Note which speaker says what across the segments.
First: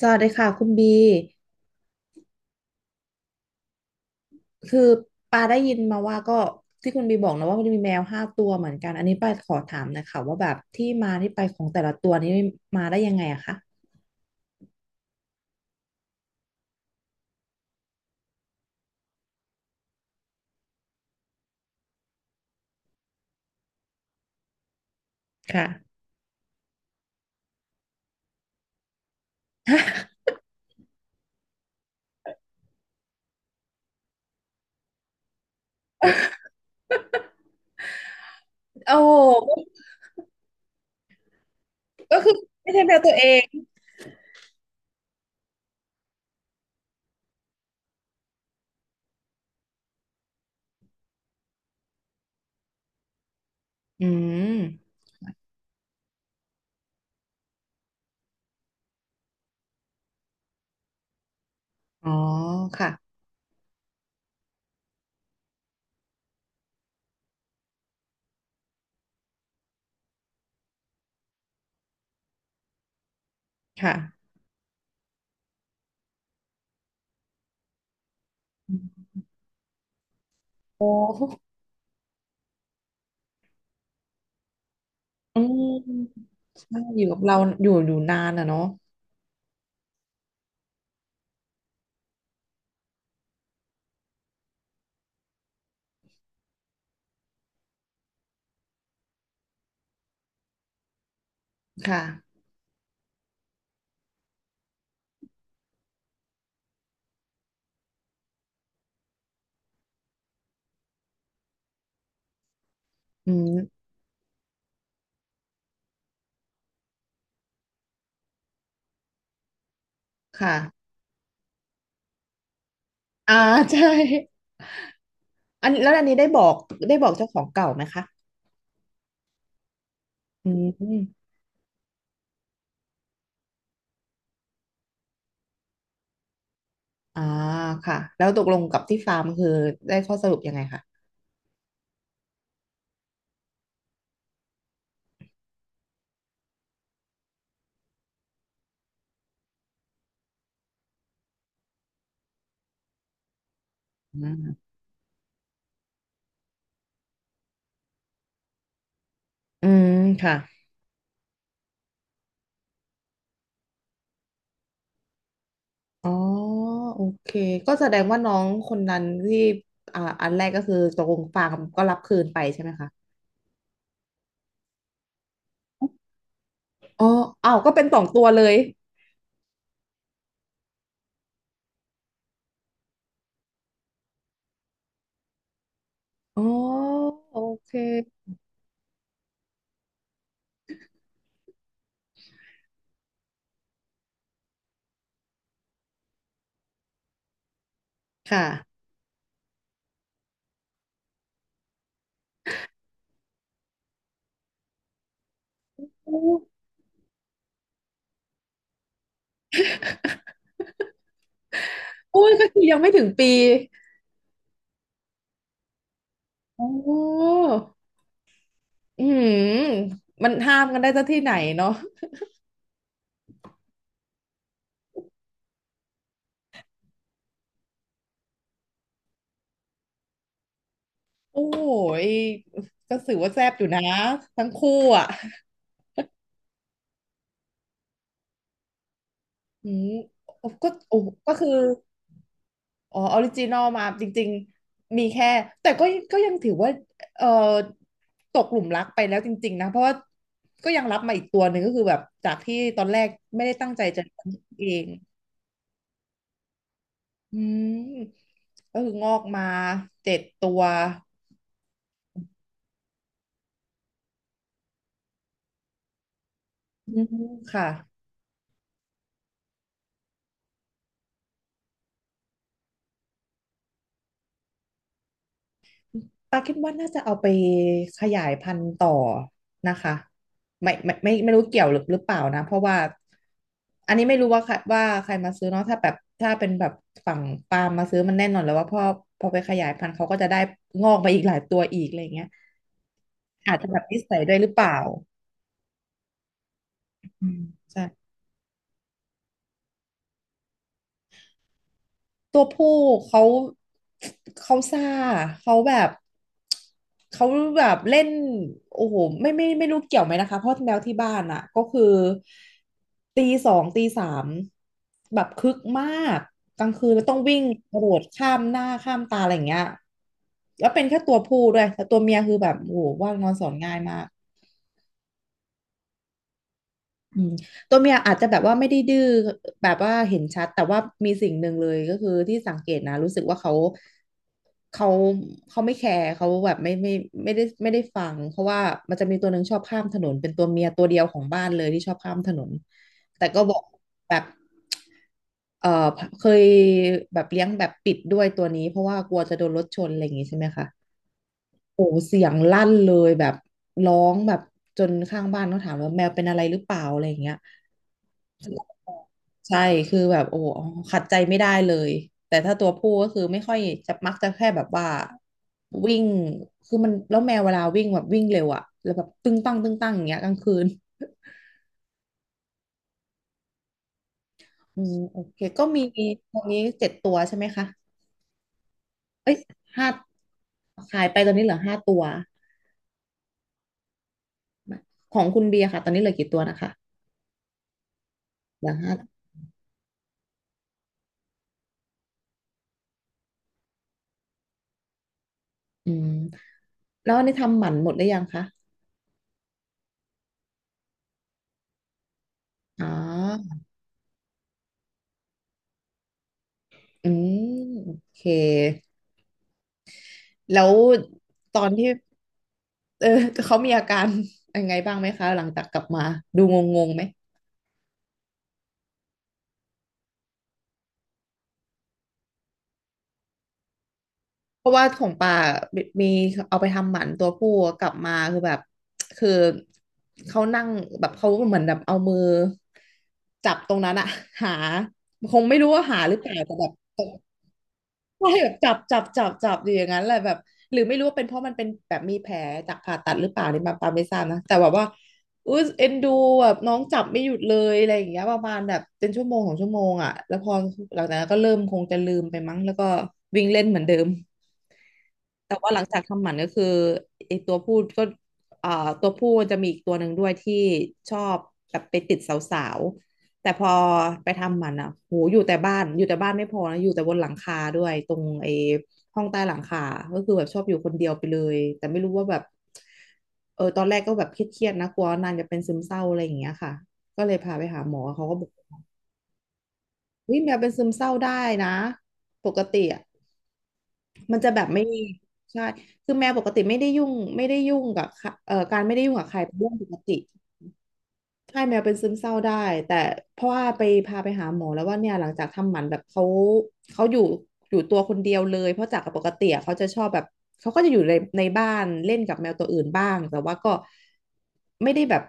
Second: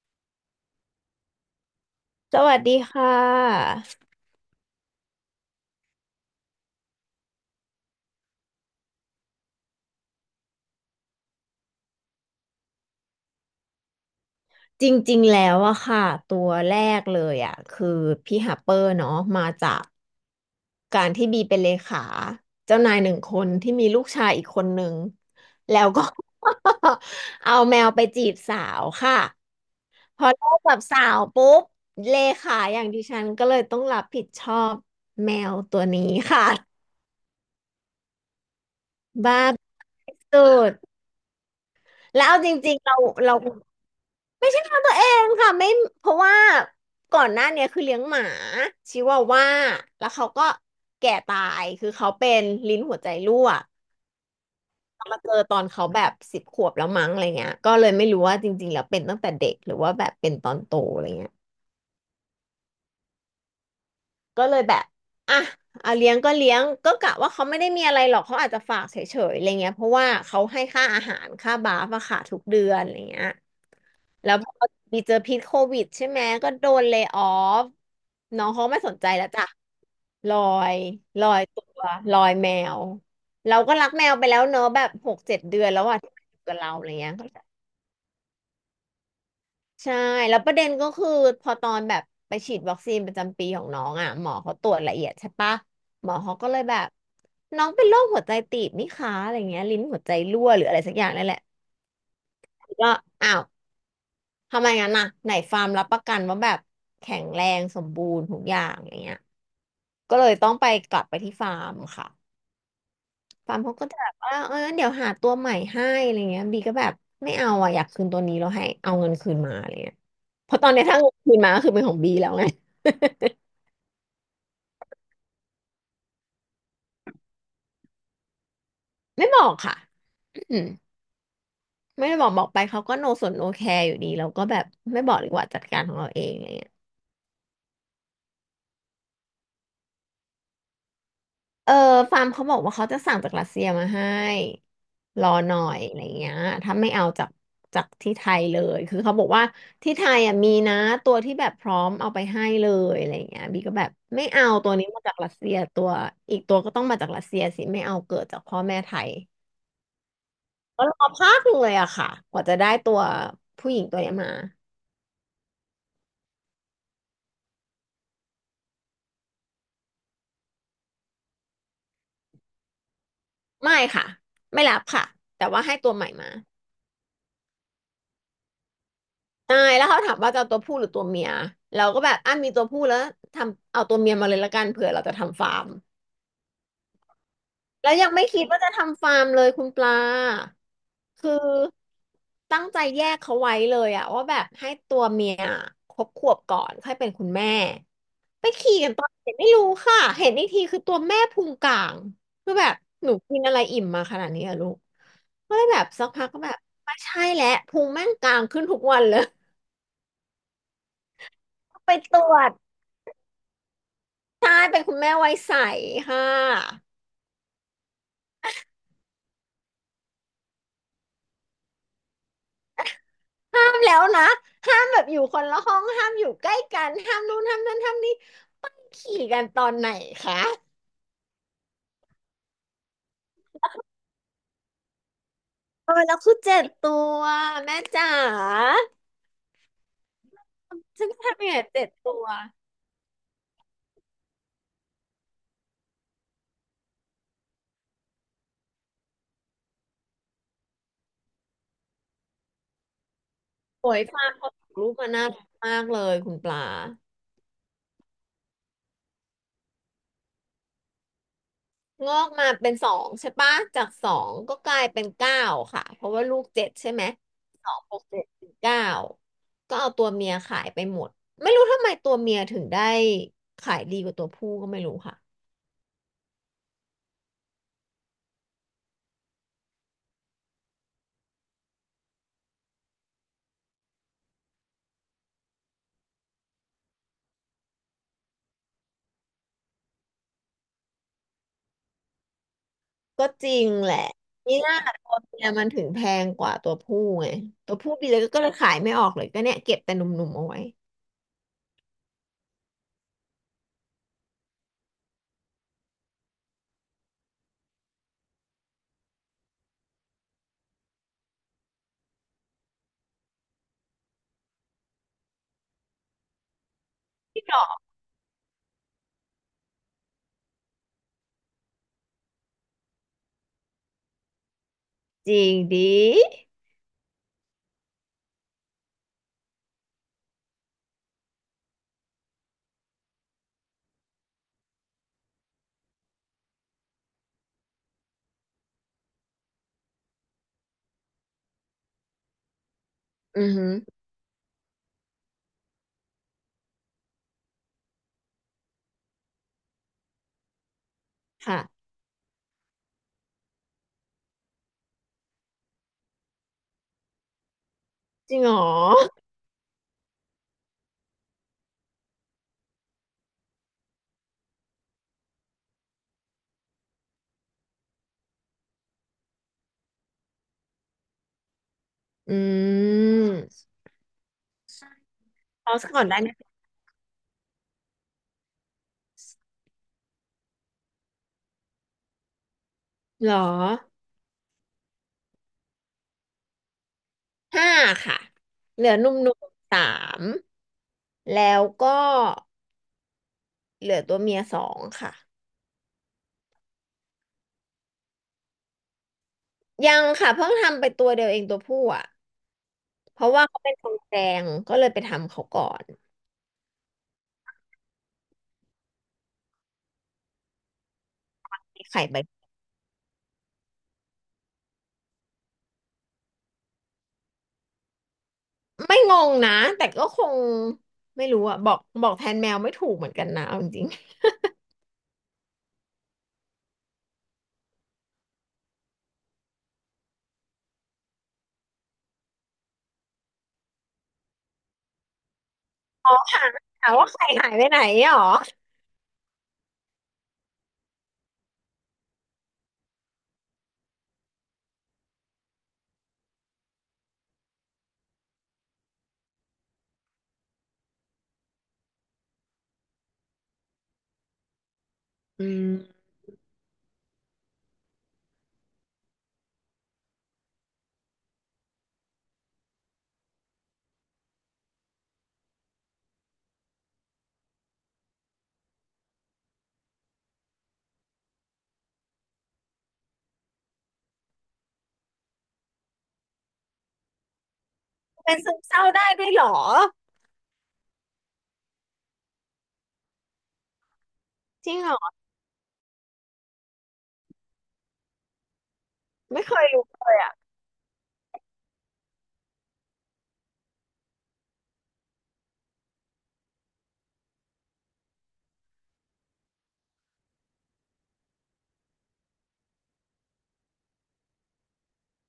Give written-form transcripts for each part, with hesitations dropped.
Speaker 1: สวัสดีค่ะคุณบี
Speaker 2: สวัสดีค่ะ
Speaker 1: คือปาได้ยินมาว่าก็ที่คุณบีบอกนะว่ามันมีแมวห้าตัวเหมือนกัน อันนี้ปาขอถามหนะคะว่าแบบที่มาที่ไปของแต่ละตัวนี้มาได้ยังไงอะคะ
Speaker 2: จริงๆแล้วอะค่ะตัวแรกเลยอะคือพี่ฮัปเปอร์เนาะมาจากการที่บีเป็นเลขาเจ้านายหนึ่งคนที่มีลูกชายอีกคนหนึ่ง
Speaker 1: ค่ะ
Speaker 2: แล้วก็ เอาแมวไปจีบสาวค่ะพ อเลิกกับสาวปุ๊บเลขาอย่างดิฉันก็เลยต้องรับผิดชอบแมวตัวนี้ค่ะ
Speaker 1: โอ
Speaker 2: บ้า
Speaker 1: ้
Speaker 2: สุด แล้วเอาจ
Speaker 1: ไม่
Speaker 2: ริง
Speaker 1: ใช่
Speaker 2: ๆ
Speaker 1: แม
Speaker 2: เรา
Speaker 1: วตัวเอ
Speaker 2: เรา
Speaker 1: ง
Speaker 2: ไม่ใช่ของตัวเองค่ะไม่เพราะว่าก่อนหน้าเนี้ยคือเลี้ยงหมาชิวาว่าแล้วเขาก็แก่ตายคือเขาเป็นลิ้นหัวใจรั่ว
Speaker 1: อืม
Speaker 2: มาเจอตอนเขาแบบสิบขวบแล้วมั้งอะไรเงี้ยก็เลยไม่รู้ว่าจริงๆแล้วเป็นตั้งแต่เด็กหรือว่าแบบเป็นตอนโตอะไรเงี้ย
Speaker 1: อ๋อค่ะ
Speaker 2: ก็เลยแบบอ่ะอ่ะเลี้ยงก็เลี้ยงก็กะว่าเขาไม่ได้มีอะไรหรอกเขาอาจจะฝากเฉยๆอะไรเงี้ยเพราะว่าเขาให้ค่าอาหารค่าบาฟอะค่ะทุกเดือนอะไรเงี้ย
Speaker 1: ค
Speaker 2: แล้
Speaker 1: ่ะ
Speaker 2: วพอมีเจอพิษโควิดใช่ไหมก็โดนเล y o ออฟน้องเขาไม่สนใจแล้วจ้ะลอย
Speaker 1: โอ้
Speaker 2: ลอยตัวลอยแมวเราก็รักแมวไปแล้วเนอะแบบหกเจ็
Speaker 1: อื
Speaker 2: ดเดื
Speaker 1: ม
Speaker 2: อนแล้วอะที่มันอยู่กับเรา
Speaker 1: ใช่
Speaker 2: อะไร
Speaker 1: อยู่
Speaker 2: เงี้ย
Speaker 1: กับเราอยู่นานอะเนาะ
Speaker 2: ใช่แล้วประเด็นก็คือพอตอนแบบไปฉีดวัคซีนประจำปีของน้องอ่ะหมอเขาตรวจละเอียดใช่ปะหมอเขาก็เลยแบบน้องเป็นโรคหัวใจตีบนี่คะอะไรเงี้ยลิ้นหัวใจรั่วหรืออะไรสักอย่างนั่นแหละ
Speaker 1: ค่ะ
Speaker 2: ก็อ้าวทำไมงั้นน่ะไหนฟาร์มรับประกันว่าแบบแข็งแรงสมบูรณ์ทุกอย่างอย่างเงี้ยก็เลยต้องไปกลับไปที่ฟาร์มค่ะ
Speaker 1: อื
Speaker 2: ปามเขา
Speaker 1: ม
Speaker 2: ก็จะแบบว่าเอองั้นเดี๋ยวหาตัวใหม่ให้อะไรเงี้ยบีก็แบบไม่เอาอ่ะอยากคืนตัวนี้แล้วให้เอาเงินคืนมาอะไรเงี้ยเพ
Speaker 1: ค่ะ
Speaker 2: ราะตอนเนี้ยถ้าเงินคืนมาก็คือเป็นของบีแล้วไง
Speaker 1: อ่า ใช่อันแล้วอันนี้ได้บอกเจ้าของเก่าไหมคะ
Speaker 2: ไม่บอกค่ะ
Speaker 1: อื
Speaker 2: อืม
Speaker 1: ม
Speaker 2: ไม่ได้บอกไปเขาก็โนสนโอแคร์อยู่ดีเราก็แบบไม่บอกดีกว่าจัดการของเราเองอะไรเงี้ย
Speaker 1: อ่าค่ะ แล้วตกลงกับที่ฟาร์มคือได้ข้อสรุปยังไงคะ
Speaker 2: เออฟาร์มเขาบอกว่าเขาจะสั่งจากรัสเซียมาให้รอหน่อยอะไรเงี้ยถ้าไม่เอาจากที่ไทยเลยคือเขาบอกว่าที่ไทยอ่ะมีนะตัวที่แบบพร้อมเอาไปให้เลยอะไรเงี้ยบีก็แบบ
Speaker 1: อื
Speaker 2: ไม่เอา
Speaker 1: ม
Speaker 2: ตัวนี้มาจากรัสเซียตัวอีกตัวก็ต้องมาจากรัสเซียสิไม่เอาเกิดจากพ่อแม่ไทย
Speaker 1: อืมค่ะ
Speaker 2: ก็รอพักหนึ่งเลยอะค่ะกว่าจะได้ตัวผู้หญิงตัวเนี้ยมา
Speaker 1: อ๋อโอเค ก็แสดงว่าน้องคนนั้นที่อ่าอันแรกก็คือตกลงฟาร์มก็รับคืนไปใช่ไหมคะ
Speaker 2: ไม่ค่ะไม่รับค่ะแต่ว่าให้ตัวใหม่มา
Speaker 1: อ๋ออ้าวก็เป็นสองตัวเลย
Speaker 2: ใช่แล้วเขาถามว่าจะเอาตัวผู้หรือตัวเมียเราก็แบบอ่ะมีตัวผู้แล้วทำเอาตัวเมียมาเลยละกันเผื่อเราจะทำฟาร์ม
Speaker 1: อ๋อ โอเค
Speaker 2: แล้วยังไม่คิดว่าจะทำฟาร์มเลยคุณปลาคือตั้งใจแยกเขาไว้เลยอะว่าแบบให้ตัวเมียครบขวบก่อนค่อยเป็นคุณแม่
Speaker 1: ค่ะ
Speaker 2: ไปขี่กันตอนเด็กไม่รู้ค่ะเห็นอีกทีคือตัวแม่พุงกลางคือแบบหนูกินอะไรอิ่มมาขนาดนี้อะลูกก็เลยแบบสัก
Speaker 1: โอ้
Speaker 2: พักก็แบบไม่ใช่แล้วพุงแม่งกลางขึ้นทุกวันเลย ไปต
Speaker 1: โอ้
Speaker 2: ร
Speaker 1: ย
Speaker 2: ว
Speaker 1: ก็
Speaker 2: จ
Speaker 1: คือยังไม่ถึงปี
Speaker 2: ใช่เป็นคุณแม่วัยใสค่
Speaker 1: อ๋
Speaker 2: ะ
Speaker 1: ออืมมันห้ามกันได้ซะที่ไหนเนาะ
Speaker 2: ห้ามแล้วนะห้ามแบบอยู่คนละห้องห้ามอยู่ใกล้กันห้ามนู่นห้ามนั่นห้ามนี่ขี่กันตอนไหนคะ
Speaker 1: โอ้ย ก็ถือว่าแซ่บอยู่นะทั้งคู่อ่ะ
Speaker 2: เออแล้วคือเจ็ดตัวแม่จ๋า
Speaker 1: อืมก็โอ้
Speaker 2: ฉันจะ
Speaker 1: ก็
Speaker 2: ทำ
Speaker 1: คื
Speaker 2: ยัง
Speaker 1: อ
Speaker 2: ไงเจ็ดตัว
Speaker 1: อ๋อออริจินอลมาจริงๆมีแค่แต่ก็ก็ยังถือว่าเอ่อตกหลุมรักไปแล้วจริงๆนะเพราะว่าก็ยังรับมาอีกตัวหนึ่งก็คือแบบจากที่ตอนแรกไม่ได้ตั้งใจ
Speaker 2: โอย
Speaker 1: จะเลี้
Speaker 2: ฟาร์ม
Speaker 1: ยง
Speaker 2: เขาู
Speaker 1: เอ
Speaker 2: ก
Speaker 1: ง
Speaker 2: ลูกมาน่ารักมากเลยคุณปลา
Speaker 1: อืมก็คืองอกมาเจ็ดตัว
Speaker 2: งอกมาเป็นสองใช่ปะจากสองก็กลายเป็นเก้าค่ะเพราะว่าลูกเจ็ดใช่
Speaker 1: อื
Speaker 2: ไหม
Speaker 1: มค่ะ
Speaker 2: สองบวกเจ็ดเป็นเก้าก็เอาตัวเมียขายไปหมดไม่รู้ทำไมตัวเมียถึงได้ขายดีกว่าตัวผู้ก็ไม่รู้ค่ะ
Speaker 1: ปาคิดว่าน่าจะเอาไปขยายพันธุ์ต่อนะคะไม่รู้เกี่ยวหรือเปล่านะเพราะว่าอันนี้ไม่รู้ว่าใครมาซื้อเนาะถ้าแบบถ้าเป็นแบบฝั่งปาล์มมาซื้อมันแน่นอนแล้วว่าพอไปขยายพันธุ์เขาก็จะได้งอกไปอีกหลายตัวอีกอะไรเงี้ย
Speaker 2: ก็จ
Speaker 1: อา
Speaker 2: ริ
Speaker 1: จจะ
Speaker 2: ง
Speaker 1: แบบ
Speaker 2: แหละ
Speaker 1: นิสัยด้วยหรือ
Speaker 2: นี่
Speaker 1: เป
Speaker 2: น่า
Speaker 1: ล่า
Speaker 2: ตัวเมียมันถึงแพงกว่าตัวผู้
Speaker 1: อื
Speaker 2: ไง
Speaker 1: ม
Speaker 2: ตัว
Speaker 1: ใช่
Speaker 2: ผู้ดีเลยก็เลยขายไม่ออกเลยก็เนี่ยเก็บแต่หนุ่มๆเอาไว้
Speaker 1: ตัวผู้เขาเขาซ่าเขาแบบเขาแบบเล่นโอ้โหไม่รู้เกี่ยวไหมนะคะเพราะแมวที่บ้านอ่ะก็คือตีสองตีสามแบบคึกมากกลางคืนแล้วต้องวิ่งกระโดดข้ามหน้าข้ามตาอะไรอย่างเงี้ยแล้วเป็นแค่ตัวผู้ด้วยแต่ตัวเมียคือแบบโอ้โหว่านอนสอนง่ายมาก
Speaker 2: จริงดิ
Speaker 1: อืมตัวเมียอาจจะแบบว่าไม่ได้ดื้อแบบว่าเห็นชัดแต่ว่ามีสิ่งหนึ่งเลยก็คือที่สังเกตนะรู้สึกว่าเขาเขาไม่แคร์เขาแบบไม่ได้ฟังเพราะว่ามันจะมีตัวหนึ่งชอบข้ามถนนเป็นตัวเมียตัวเดียวของบ้านเลยที่ชอบข้ามถนนแต่ก็
Speaker 2: อือ
Speaker 1: บอก
Speaker 2: ฮึ
Speaker 1: แบบเออเคยแบบเลี้ยงแบบปิดด้วยตัวนี้เพราะว่ากลัวจะโดนรถชนอะไรอย่างงี้ใช่ไหมคะโอ้
Speaker 2: ค่ะ
Speaker 1: เสียงลั่นเลยแบบร้องแบบจนข้างบ้านเขาถามว่าแมวเป็นอะไรหรือเปล่าอะไรอย่างเงี้ย
Speaker 2: จริงเหรอ
Speaker 1: ใช่คือแบบโอ้โหขัดใจไม่ได้เลยแต่ถ้าตัวผู้ก็คือไม่ค่อยจะมักจะแค่แบบว่าวิ่งคือมันแล้วแมวเวลาวิ่งแบบวิ่งเร็วอะแล้วแบบตึ้งตั้งตึ้งตั้งอย่างเงี้ยกลางคืน
Speaker 2: อืม
Speaker 1: อืมโอเคก็
Speaker 2: เอา
Speaker 1: มี
Speaker 2: ซะก่อนได้ไหม
Speaker 1: ตอนนี้เจ็ดตัวใช่ไหมคะเอ้ยห้าขายไปตอนนี้เหลือห้าตัว
Speaker 2: เหรอ
Speaker 1: ของคุณเบียร์ค่ะตอนนี้เหลือกี่ตัวนะคะ
Speaker 2: ห้าค่ะ
Speaker 1: เหลือ
Speaker 2: เหลื
Speaker 1: ห้า
Speaker 2: อหนุ่มๆสามแล้วก็เหลือตัวเมียสองค่ะ
Speaker 1: อืมแล้วอันนี่ทำหมันหมดหรือยังคะ
Speaker 2: ยังค่ะเพิ่งทำไปตัวเดียวเองตัวผู้อ่ะ
Speaker 1: อ๋อ
Speaker 2: เพราะว่าเขาเป็นทองแดงก็เลยไปทำเขาก่อน
Speaker 1: อืมโอเค แล้วตอนที่
Speaker 2: ไข่ใบ
Speaker 1: เออเขามีอาการ ยังไงบ้างไหมคะ หลังจากกลับมาดูงงงๆไหม
Speaker 2: ไม่งงนะแต่ก็คงไม่รู้อะบอกบอกแทนแมวไม่ถูกเหมือนกันนะเอาจริง
Speaker 1: เพราะว่าของป่ามีเอาไปทำหมันตัวผู้กลับมาคือแบบคือเขานั่งแบบเขาเหมือนแบบเอามือจับตรงนั้นอะหาคงไม่รู้ว่าหา
Speaker 2: ๆ
Speaker 1: ห
Speaker 2: อ๋อ
Speaker 1: รือเปล่าแต่แบบ
Speaker 2: ถามว่าไข่หายไปไหนหรอ
Speaker 1: ใช่แบบจับอยู่อย่างนั้นแหละแบบหรือไม่รู้ว่าเป็นเพราะมันเป็นแบบมีแผลจากผ่าตัดหรือเปล่านี่มาปาไม่ทราบนะแต่แบบว่าอุ้ยเอ็นดูแบบน้องจับไม่หยุดเลยอะไรอย่างเงี้ยประมาณแบบเป็นชั่วโมงของชั่วโมงอ่ะแล้วพอหลังจากนั้นก็เริ่มคงจะลืมไปมั้งแล้วก็วิ่งเล่นเหมือนเดิม
Speaker 2: อื
Speaker 1: แต่ว่าหลังจาก
Speaker 2: ม
Speaker 1: ทำหมันก็คือไอตัวผู้ก็อ่าตัวผู้จะมีอีกตัวหนึ่งด้วยที่ชอบแบบไปติดสาวๆแต่พอไปทำหมันอ่ะโหอยู่แต่บ้านไม่พอนะอยู่แต่บนหลังคาด้วยตรงไอห้องใต้หลังคาก็คือแบบชอบอยู่คนเดียวไปเลยแต่ไม่รู้ว่าแบบเออตอนแรกก็แบบเครียดๆนะกลัวนางจะเป็นซึมเศร้าอะไรอย่างเงี้ยค่ะก็เลยพาไปหาหมอเขา
Speaker 2: เป็
Speaker 1: ก็
Speaker 2: น
Speaker 1: บอก
Speaker 2: ซึมเศร้าได้ด้วยหรอ
Speaker 1: เฮ้ยแมวเป็นซึมเศร้าได้นะปกติอะ มันจะแบบ
Speaker 2: จริง
Speaker 1: ไม่
Speaker 2: หรอ
Speaker 1: ใช่คือแมวปกติไม่ได้ยุ่งไม่ได้ยุ่งกับใครการไม่ได้ยุ่งกับใคร
Speaker 2: ไม่
Speaker 1: เป็
Speaker 2: เค
Speaker 1: น
Speaker 2: ย
Speaker 1: เรื่องป
Speaker 2: รู้
Speaker 1: ก
Speaker 2: เล
Speaker 1: ติ
Speaker 2: ยอ่ะ
Speaker 1: ใช่แมวเป็นซึมเศร้าได้แต่เพราะว่าไปพาไปหาหมอแล้วว่าเนี่ยหลังจากทำหมันแบบเขาเขาอยู่อยู่ตัวคนเดียวเลยเพราะจากปกติอะเขาจะชอบแบบเขาก็จะอยู่ในบ้านเล่นกับแมวตัวอื่นบ้างแต่ว่าก็ไม่ได้แบบ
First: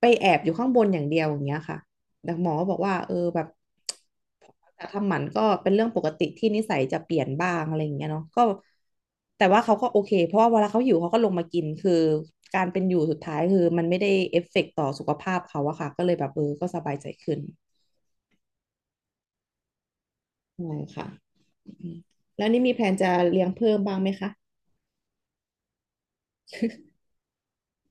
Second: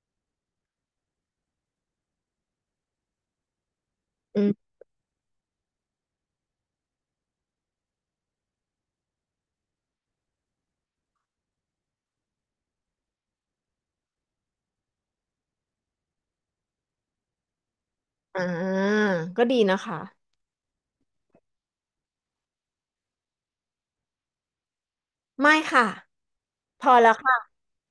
Speaker 1: ไปแอบอยู่ข้างบนอย่างเดียวอย่างเงี้ยค่ะ แต่หมอก็บอกว่าเออแบบ
Speaker 2: อืม
Speaker 1: การทำหมันก็เป็นเรื่องปกติที่นิสัยจะเปลี่ยนบ้างอะไรอย่างเงี้ยเนาะก็แต่ว่าเขาก็โอเคเพราะว่าเวลาเขาหิวเขาก็ลงมากินคือการเป็นอยู่สุดท้ายคือมันไม่ได้เอฟเฟกต์ต่อสุขภาพเขาอะค่ะก็เลยแบบเออก็สบายใจขึ้น
Speaker 2: อ่าก็ดีนะคะ
Speaker 1: ใช่ค่ะอืมแล้วนี่มีแผนจะเลี้ยงเพิ่มบ้างไหมคะ
Speaker 2: ไม่ค่ะพอแล้วค่ะ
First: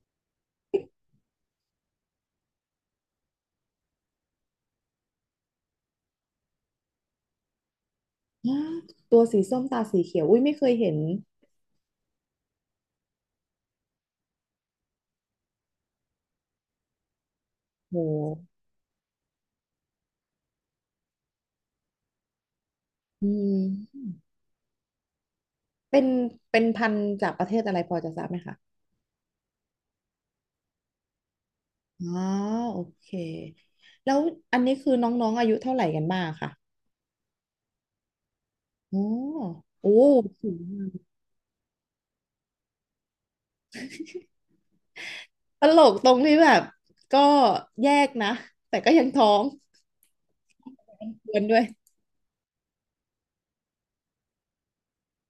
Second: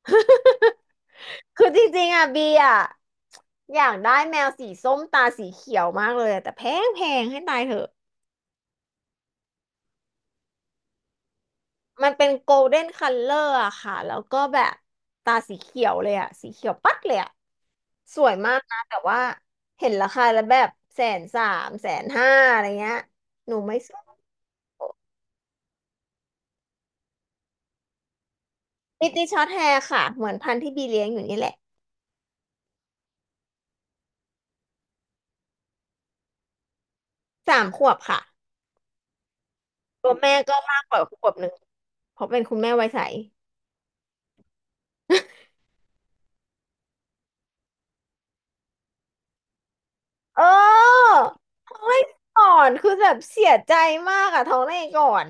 Speaker 2: คือจริงๆอ่ะบีอ่ะอยากได้แมวสีส้มตาสีเขียวมากเลยอะแต่แพงให้ตายเถอะ
Speaker 1: อ้ตัวสีส้มตาสีเขียวอุ้ยไม่เคยเห็น
Speaker 2: มันเป็นโกลเด้นคัลเลอร์อะค่ะแล้วก็แบบตาสีเขียวเลยอะสีเขียวปั๊ดเลยอะ
Speaker 1: โ
Speaker 2: สวย
Speaker 1: ห
Speaker 2: มากนะแต่ว่าเห็นราคาแล้วแบบแสนสามแสนห้าอะไรเงี้ย
Speaker 1: อื
Speaker 2: หนูไม่ซื้อ
Speaker 1: มเป็นเป็นพันธุ์จากประเทศอะไรพอจะทราบไหมคะ
Speaker 2: มิติช็อตแฮร์ค่ะเหมือนพันธุ์ที่บีเลี้ยงอยู่นี่แหละ
Speaker 1: อ๋อโอเคแล้วอันนี้คือน้องๆอายุเท่าไหร่กันบ้างค่ะ
Speaker 2: สามขวบค่ะ
Speaker 1: อ๋อโอ้
Speaker 2: ตัวแม่
Speaker 1: สู
Speaker 2: ก็
Speaker 1: ง
Speaker 2: มา
Speaker 1: มา
Speaker 2: กกว่า
Speaker 1: ก
Speaker 2: ขวบหนึ่งเพราะเป็นคุณแม่ไวยใส
Speaker 1: ตลกตรงที่แบบก็แยกนะแต่ก็ยังท้อง
Speaker 2: เออ
Speaker 1: เดือนด้วย
Speaker 2: ท้องได้ก่อนคือแบบเสียใจมากอะท้องได้ก่อน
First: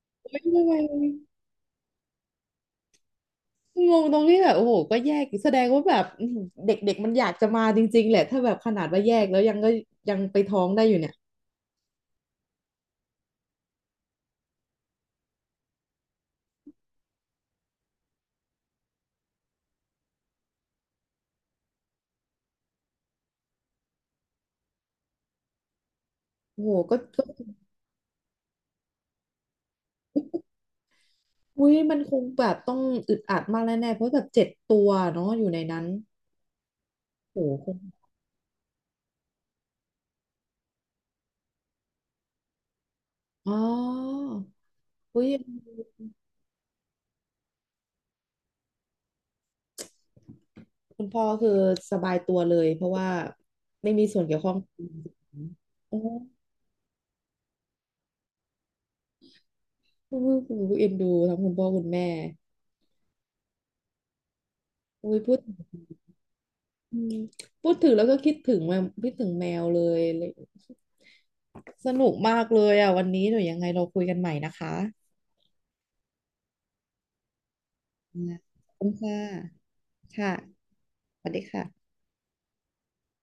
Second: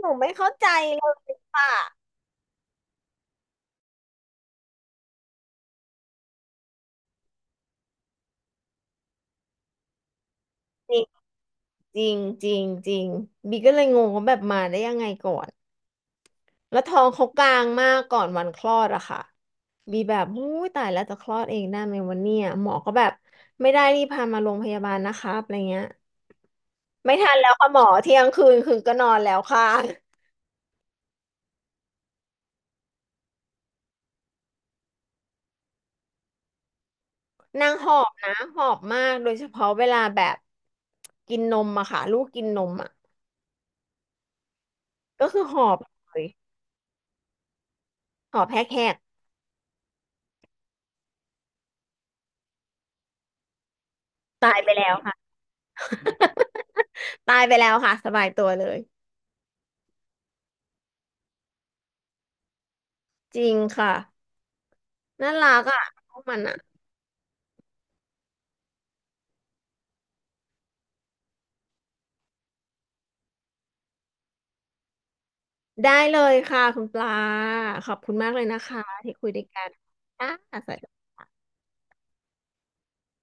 Speaker 2: หนูไม่
Speaker 1: ไม่
Speaker 2: เข้า
Speaker 1: ไม่
Speaker 2: ใจ
Speaker 1: ไม่
Speaker 2: เลยค่ะ
Speaker 1: งงตรงที่แบบโอ้โหก็แยกอีกแสดงว่าแบบอื้อหือเด็กๆมันอยากจะมาจริงๆแหละถ้าแบบขนาดว่าแยกแล้วยังก็ยังไปท้องได้อยู่เนี่ย
Speaker 2: จริงจริงจริงบีก็เลยงงว่าแบบมาได้ยังไงก่อนแล้วท้องเขากลางมากก่อนวันคลอดอะค่ะบีแบบหู้ยตายแล้วจะคลอดเองได้ไหมวันเนี้ยหมอก็แบบไม่ได้รีบพามาโรงพยาบาลนะครับอะไรเงี้ย
Speaker 1: โอ้โหก็
Speaker 2: ไม่
Speaker 1: ก็
Speaker 2: ทันแล้วค่ะหมอเที่ยงคืนคือก็นอนแล้วค่ะ
Speaker 1: อุ้ยมันคงแบบต้องอึดอัดมากแน่ๆเพราะแบบ7 ตัวเนาะอยู่ในนั้นโอ้โหค
Speaker 2: นาง
Speaker 1: ง
Speaker 2: หอบนะหอบมากโดยเฉพาะเวลาแบบกินนมอะค่ะลูกกินนมอะ
Speaker 1: อ๋ออุ้
Speaker 2: ก็
Speaker 1: ย
Speaker 2: คือหอบเลยหอบแฮกแฮก
Speaker 1: คุณพ่อคือสบายตัวเลยเพราะว่าไม่มีส่วนเกี่ยว
Speaker 2: ตา
Speaker 1: ข้อง
Speaker 2: ยไปแล้วค่ะ
Speaker 1: โอ้โห
Speaker 2: ตายไปแล้วค่ะสบายตัวเลย
Speaker 1: เอ็นดูทั้งคุณพ่อคุณแม่
Speaker 2: จริงค่ะ
Speaker 1: อุ้ย
Speaker 2: น่า
Speaker 1: พูด
Speaker 2: รักอ่ะพวกมันอ่ะ
Speaker 1: อืมพูดถึงแล้วก็คิดถึงแมวคิดถึงแมวเลยเลยสนุกมากเลยอ่ะวันนี้หนูยังไงเราคุยกันใหม่นะคะ
Speaker 2: ได้เลยค่ะคุณปลาขอบคุณมาก
Speaker 1: นะ
Speaker 2: เลยนะ
Speaker 1: ขอบ
Speaker 2: คะ
Speaker 1: คุณค่
Speaker 2: ที่คุยด้วยกั
Speaker 1: ะ
Speaker 2: นค่
Speaker 1: ค่ะ
Speaker 2: ะ
Speaker 1: สวัสดีค่ะ